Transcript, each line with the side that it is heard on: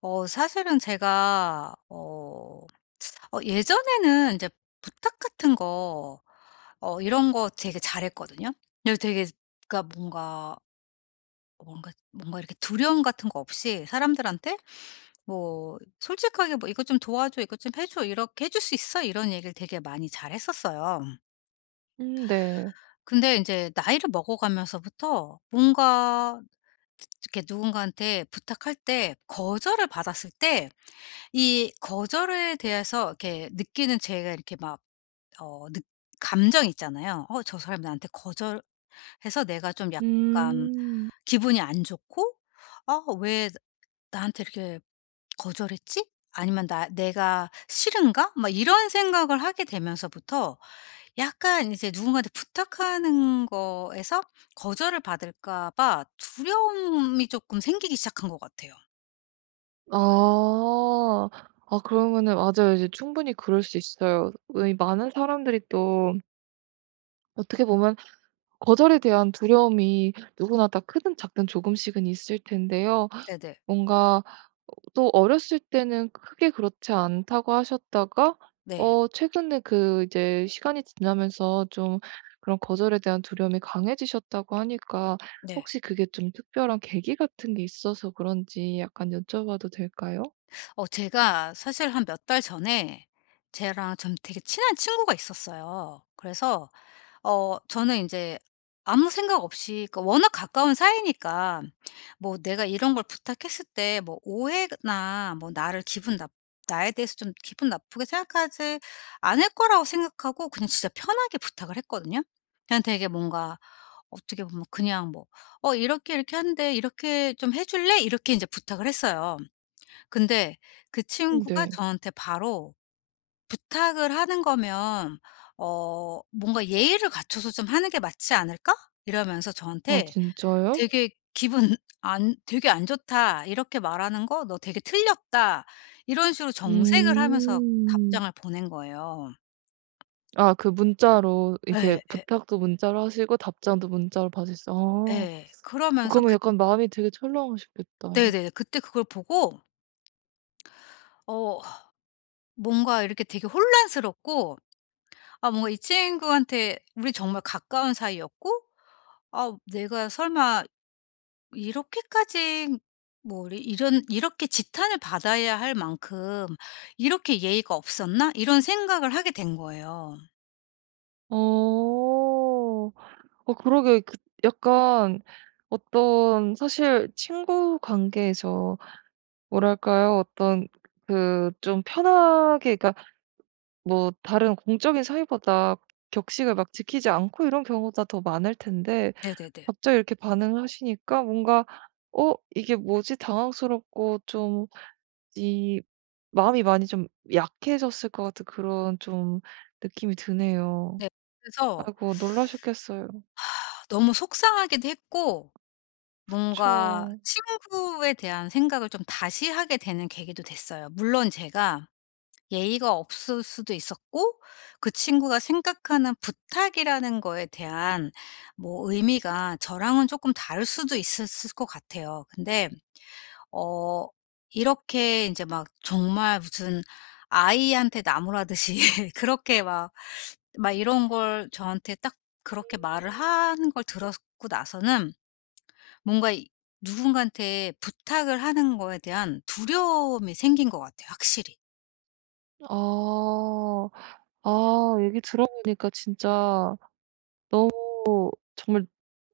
left: 사실은 제가 예전에는 이제 부탁 같은 거 이런 거 되게 잘했거든요. 예, 되게 그러니까 뭔가 뭔가 이렇게 두려움 같은 거 없이 사람들한테 뭐 솔직하게 뭐 "이것 좀 도와줘. 이것 좀 해 줘. 이렇게 해줄 수 있어?" 이런 얘기를 되게 많이 잘했었어요.
right: 네.
left: 근데 이제 나이를 먹어가면서부터 뭔가 이렇게 누군가한테 부탁할 때 거절을 받았을 때 이 거절에 대해서 이렇게 느끼는 제가 이렇게 막 어 느 감정이 있잖아요. '어 저 사람이 나한테 거절해서 내가 좀 약간
right: 음.
left: 기분이 안 좋고 왜 나한테 이렇게 거절했지? 아니면 나 내가 싫은가?' 막 이런 생각을 하게 되면서부터 약간 이제 누군가한테 부탁하는 거에서 거절을 받을까 봐 두려움이 조금 생기기 시작한 것 같아요.
right: 아. 아 그러면은 맞아요. 이제 충분히 그럴 수 있어요. 이 많은 사람들이 또 어떻게 보면 거절에 대한 두려움이 누구나 다 크든 작든 조금씩은 있을 텐데요.
left: 네네.
right: 뭔가 또 어렸을 때는 크게 그렇지 않다고 하셨다가
left: 네.
right: 최근에 그 이제 시간이 지나면서 좀 그런 거절에 대한 두려움이 강해지셨다고 하니까,
left: 네.
right: 혹시 그게 좀 특별한 계기 같은 게 있어서 그런지 약간 여쭤봐도 될까요?
left: 제가 사실 한 몇 달 전에 쟤랑 좀 되게 친한 친구가 있었어요. 그래서 저는 이제 아무 생각 없이 그 워낙 가까운 사이니까 뭐 내가 이런 걸 부탁했을 때 뭐 오해나 뭐 나를 기분 나 나에 대해서 좀 기분 나쁘게 생각하지 않을 거라고 생각하고 그냥 진짜 편하게 부탁을 했거든요. 그냥 되게 뭔가 어떻게 보면 그냥 뭐 "어 이렇게 이렇게 하는데 이렇게 좀 해 줄래?" 이렇게 이제 부탁을 했어요. 근데 그 친구가
right: 네.
left: 저한테 바로 "부탁을 하는 거면 어 뭔가 예의를 갖춰서 좀 하는 게 맞지 않을까?" 이러면서
right: 아
left: 저한테
right: 진짜요?
left: 되게 "기분 안 되게 안 좋다. 이렇게 말하는 거 너 되게 틀렸다." 이런 식으로 정색을 하면서
right: 음.
left: 답장을 보낸 거예요.
right: 아, 그 문자로 이렇게
left: 예, 예,
right: 부탁도 문자로 하시고, 답장도 문자로 받으셨어?
left: 예. 그러면서
right: 그러면
left: 그
right: 약간 마음이 되게 철렁하셨겠다.
left: 네네. 그때 그걸 보고 어 뭔가 이렇게 되게 혼란스럽고 아, 뭔가 이 친구한테 우리 정말 가까운 사이였고 아, 내가 설마 이렇게까지 뭐 이 이런 '이렇게 지탄을 받아야 할 만큼 이렇게 예의가 없었나?' 이런 생각을 하게 된 거예요.
right: 어. 그러게. 그 약간 어떤, 사실 친구 관계에서 뭐랄까요? 어떤 그 좀 편하게, 그니까 뭐 다른 공적인 사이보다 격식을 막 지키지 않고 이런 경우가 더 많을 텐데,
left: 네네네.
right: 갑자기 이렇게 반응을 하시니까 뭔가 '어 이게 뭐지?' 당황스럽고, 좀 이 마음이 많이 좀 약해졌을 것 같은 그런 좀 느낌이 드네요.
left: 네. 그래서
right: 아이고, 놀라셨겠어요.
left: 너무 속상하기도 했고 뭔가
right: 그쵸.
left: 친구에 대한 생각을 좀 다시 하게 되는 계기도 됐어요. 물론 제가 예의가 없을 수도 있었고 그 친구가 생각하는 부탁이라는 거에 대한 뭐 의미가 저랑은 조금 다를 수도 있었을 것 같아요. 근데 어 이렇게 이제 막 정말 무슨 아이한테 나무라듯이 그렇게 막 이런 걸 저한테 딱 그렇게 말을 하는 걸 들었고 나서는 뭔가 이 누군가한테 부탁을 하는 거에 대한 두려움이 생긴 것 같아요 확실히.
right: 아. 아 얘기 들어보니까 진짜, 정말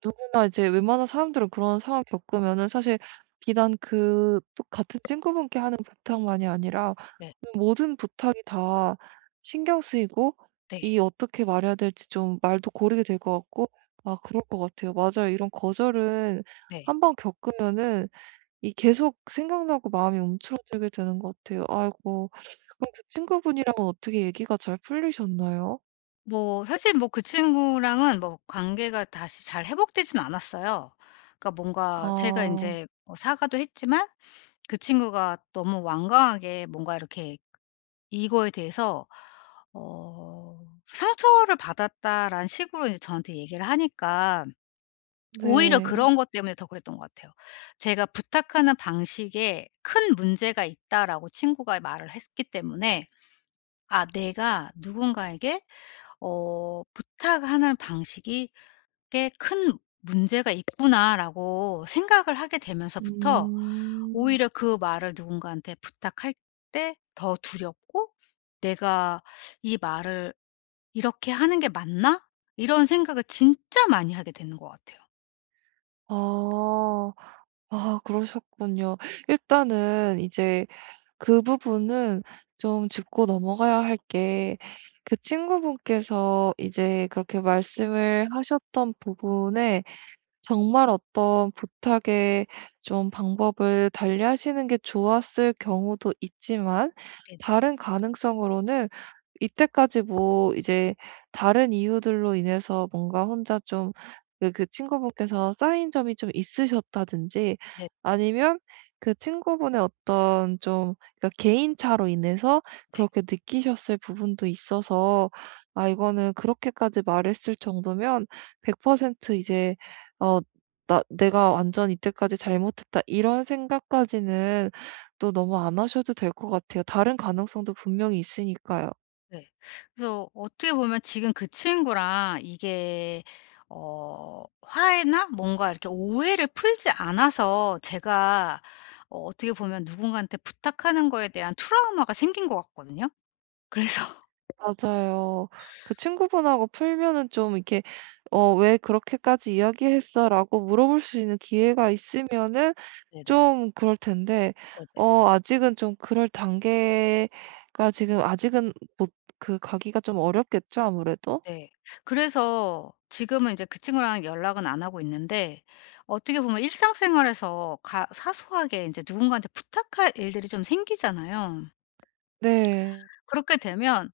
right: 누구나 이제 웬만한 사람들은 그런 상황 겪으면은 사실 비단 그 또 같은 친구분께 하는 부탁만이 아니라
left: 네.
right: 모든 부탁이 다 신경 쓰이고,
left: 네.
right: 이 어떻게 말해야 될지 좀 말도 고르게 될 것 같고. 아 그럴 것 같아요. 맞아요. 이런 거절은
left: 네.
right: 한 번 겪으면은 이 계속 생각나고 마음이 움츠러들게 되는 것 같아요. 아이고. 그럼 그 친구분이랑은 어떻게 얘기가 잘 풀리셨나요?
left: 뭐 사실 뭐 그 친구랑은 뭐 관계가 다시 잘 회복되진 않았어요. 그러니까 뭔가 제가
right: 아
left: 인제 뭐 사과도 했지만 그 친구가 너무 완강하게 뭔가 이렇게 이거에 대해서 어 "상처를 받았다."라는 식으로 이제 저한테 얘기를 하니까 오히려
right: 네.
left: 그런 것 때문에 더 그랬던 것 같아요. 제가 "부탁하는 방식에 큰 문제가 있다."라고 친구가 말을 했기 때문에 '아 내가 누군가에게 부탁하는 방식이 꽤 큰 문제가 있구나.'라고 생각을 하게 되면서부터
right: 음.
left: 오히려 그 말을 누군가한테 부탁할 때 더 두렵고 '내가 이 말을 이렇게 하는 게 맞나?' 이런 생각을 진짜 많이 하게 되는 것 같아요.
right: 아. 아 그러셨군요. 일단은 이제 그 부분은 좀 짚고 넘어가야 할 게, 그 친구분께서 이제 그렇게 말씀을 하셨던 부분에, 정말 어떤 부탁에 좀 방법을 달리하시는 게 좋았을 경우도 있지만,
left: 네네.
right: 다른 가능성으로는 이때까지 뭐 이제 다른 이유들로 인해서 뭔가 혼자 좀 그 친구분께서 쌓인 점이 좀 있으셨다든지,
left: 네.
right: 아니면 그 친구분의 어떤 좀, 그러니까 개인차로 인해서 그렇게 느끼셨을 부분도 있어서, '아 이거는 그렇게까지 말했을 정도면 100% 이제 어 나 내가 완전 이때까지 잘못했다.' 이런 생각까지는 또 너무 안 하셔도 될 것 같아요. 다른 가능성도 분명히 있으니까요.
left: 네. 그래서 어떻게 보면 지금 그 친구랑 이게 화해나 뭔가 이렇게 오해를 풀지 않아서 제가 어떻게 보면 누군가한테 부탁하는 거에 대한 트라우마가 생긴 것 같거든요. 그래서
right: 맞아요. 그 친구분하고 풀면은 좀 이렇게 "어 왜 그렇게까지 이야기했어?"라고 물어볼 수 있는 기회가 있으면은
left: 네네.
right: 좀 그럴 텐데,
left: 네네.
right: 아직은 좀 그럴 단계가, 지금 아직은 못, 그 가기가 좀 어렵겠죠, 아무래도?
left: 네. 그래서 지금은 이제 그 친구랑 연락은 안 하고 있는데 어떻게 보면 일상생활에서 가 사소하게 이제 누군가한테 부탁할 일들이 좀 생기잖아요.
right: 네.
left: 그렇게 되면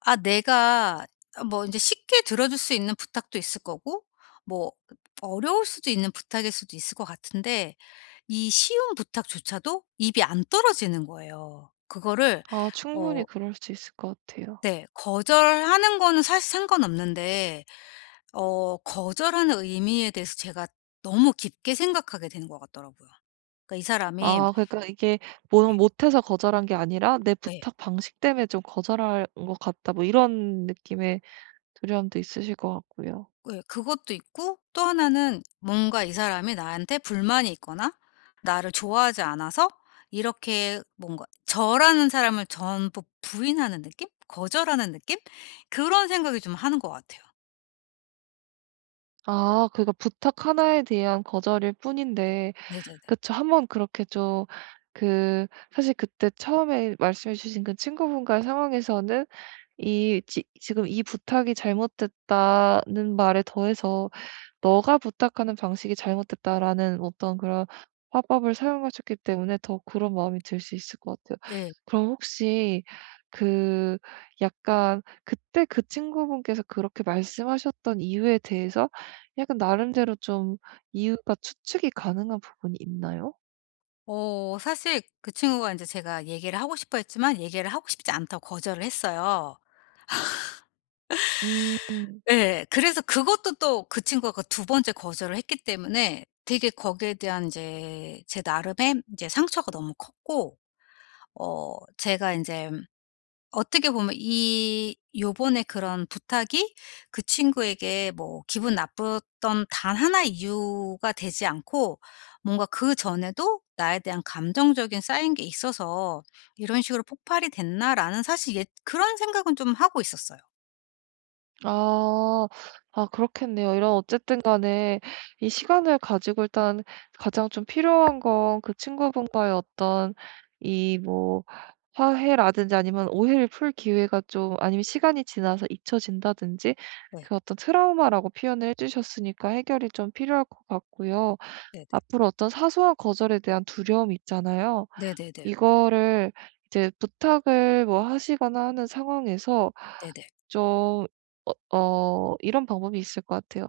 left: 아 내가 뭐이제 쉽게 들어줄 수 있는 부탁도 있을 거고 뭐 어려울 수도 있는 부탁일 수도 있을 것 같은데 이 쉬운 부탁조차도 입이 안 떨어지는 거예요. 그거를
right: 아 충분히
left: 어
right: 그럴 수 있을 것 같아요.
left: 네, 거절하는 거는 사실 상관없는데 거절하는 의미에 대해서 제가 너무 깊게 생각하게 되는 것 같더라고요. 그러니까 이 사람이
right: 아 그러니까 이게 뭐, 못해서 거절한 게 아니라 '내
left: 예.
right: 부탁 방식 때문에 좀 거절한 것 같다.' 뭐 이런 느낌의 두려움도 있으실 것 같고요.
left: 예 그것도 있고 또 하나는 뭔가 이 사람이 나한테 불만이 있거나 나를 좋아하지 않아서 이렇게 뭔가 저라는 사람을 전부 부인하는 느낌? 거절하는 느낌? 그런 생각이 좀 하는 것 같아요.
right: 아 그러니까 부탁 하나에 대한 거절일 뿐인데.
left: 네네네.
right: 그쵸. 한번 그렇게 좀, 그 사실 그때 처음에 말씀해 주신 그 친구분과의 상황에서는, 이 지 지금 "이 부탁이 잘못됐다."는 말에 더해서 너가 부탁하는 방식이 잘못됐다라는 어떤 그런 화법을 사용하셨기 때문에 더 그런 마음이 들 수 있을 것 같아요.
left: 예.
right: 그럼 혹시 그, 약간 그때 그 친구분께서 그렇게 말씀하셨던 이유에 대해서 약간 나름대로 좀 이유가 추측이 가능한 부분이 있나요?
left: 사실 그 친구가 이제 제가 얘기를 하고 싶어 했지만 얘기를 하고 싶지 않다고 거절을 했어요.
right: 음.
left: 예. 그래서 그것도 또 그 친구가 두 번째 거절을 했기 때문에 되게 거기에 대한 이제 제 나름의 이제 상처가 너무 컸고 제가 이제 어떻게 보면 이 요번에 그런 부탁이 그 친구에게 뭐 기분 나빴던 단 하나의 이유가 되지 않고 뭔가 그전에도 나에 대한 감정적인 쌓인 게 있어서 '이런 식으로 폭발이 됐나?'라는 사실 예 그런 생각은 좀 하고 있었어요.
right: 아. 아 그렇겠네요. 이런, 어쨌든 간에 이 시간을 가지고 일단 가장 좀 필요한 건 그 친구분과의 어떤 이 뭐 화해라든지 아니면 오해를 풀 기회가 좀, 아니면 시간이 지나서 잊혀진다든지
left: 네.
right: 그 어떤 트라우마라고 표현을 해 주셨으니까 해결이 좀 필요할 것 같고요.
left: 네네.
right: 앞으로 어떤 사소한 거절에 대한 두려움이 있잖아요.
left: 네네네.
right: 이거를 이제 부탁을 뭐 하시거나 하는 상황에서
left: 네네.
right: 좀 이런 방법이 있을 것 같아요.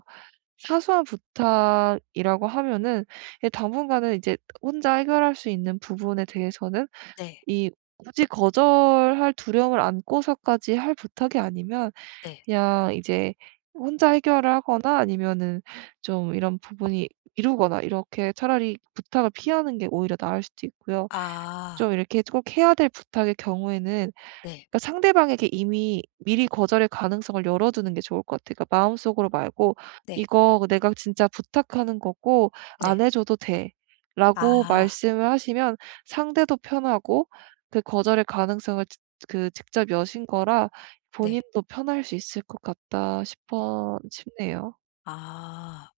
right: 사소한 부탁이라고 하면은, 예, 당분간은 이제 혼자 해결할 수 있는 부분에 대해서는
left: 네.
right: 이 굳이 거절할 두려움을 안고서까지 할 부탁이 아니면
left: 네.
right: 그냥 이제 혼자 해결을 하거나, 아니면은 좀 이런 부분이 미루거나 이렇게 차라리 부탁을 피하는 게 오히려 나을 수도 있고요.
left: 아.
right: 좀 이렇게 꼭 해야 될 부탁의 경우에는
left: 네.
right: 그러니까 상대방에게 이미 미리 거절의 가능성을 열어두는 게 좋을 것 같아요. 그러니까 마음속으로 말고,
left: 네.
right: "이거 내가 진짜 부탁하는 거고
left: 네.
right: 안 해 줘도 돼."라고
left: 아.
right: 말씀을 하시면 상대도 편하고, 그 거절의 가능성을 직 그 직접 여신 거라
left: 네.
right: 본인도 편할 수 있을 것 같다 싶어 싶네요.
left: 아.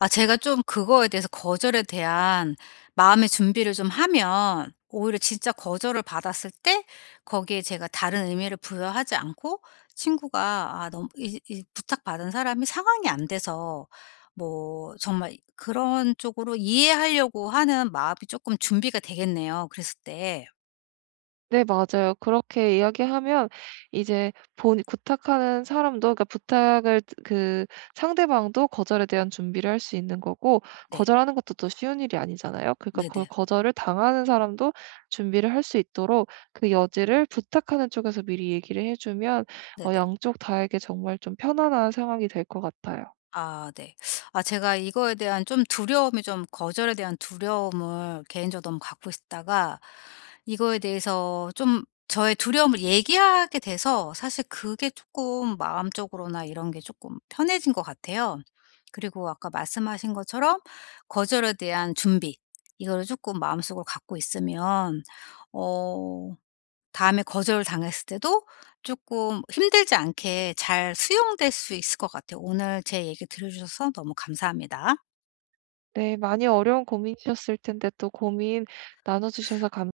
left: 아 제가 좀 그거에 대해서 거절에 대한 마음의 준비를 좀 하면 오히려 진짜 거절을 받았을 때 거기에 제가 다른 의미를 부여하지 않고 친구가 아 너무 이 이 부탁받은 사람이 상황이 안 돼서 뭐 정말 그런 쪽으로 이해하려고 하는 마음이 쪼끔 준비가 되겠네요 그랬을 때.
right: 네, 맞아요. 그렇게 이야기하면 이제 본 부탁하는 사람도, 그러니까 부탁을 그, 상대방도 거절에 대한 준비를 할 수 있는 거고,
left: 네.
right: 거절하는 것도 또 쉬운 일이 아니잖아요. 그러니까 그
left: 네네.
right: 거절을 당하는 사람도 준비를 할 수 있도록 그 여지를 부탁하는 쪽에서 미리 얘기를 해주면,
left: 네네.
right: 양쪽 다에게 정말 좀 편안한 상황이 될 것 같아요.
left: 아 네. 아 제가 이거에 대한 좀 두려움이 좀 거절에 대한 두려움을 개인적으로 너무 갖고 있다가 이거에 대해서 좀 저의 두려움을 얘기하게 돼서 사실 그게 조금 마음적으로나 이런 게 조금 편해진 것 같아요. 그리고 아까 말씀하신 것처럼 거절에 대한 준비 이거를 조금 마음속으로 갖고 있으면 어 다음에 거절당했을 때도 조금 힘들지 않게 잘 수용될 수 있을 것 같아요. 오늘 제 얘기 들어 주셔서 너무 감사합니다.
right: 네, 많이 어려운 고민이셨을 텐데 또 고민 나눠주셔서 감사합니다.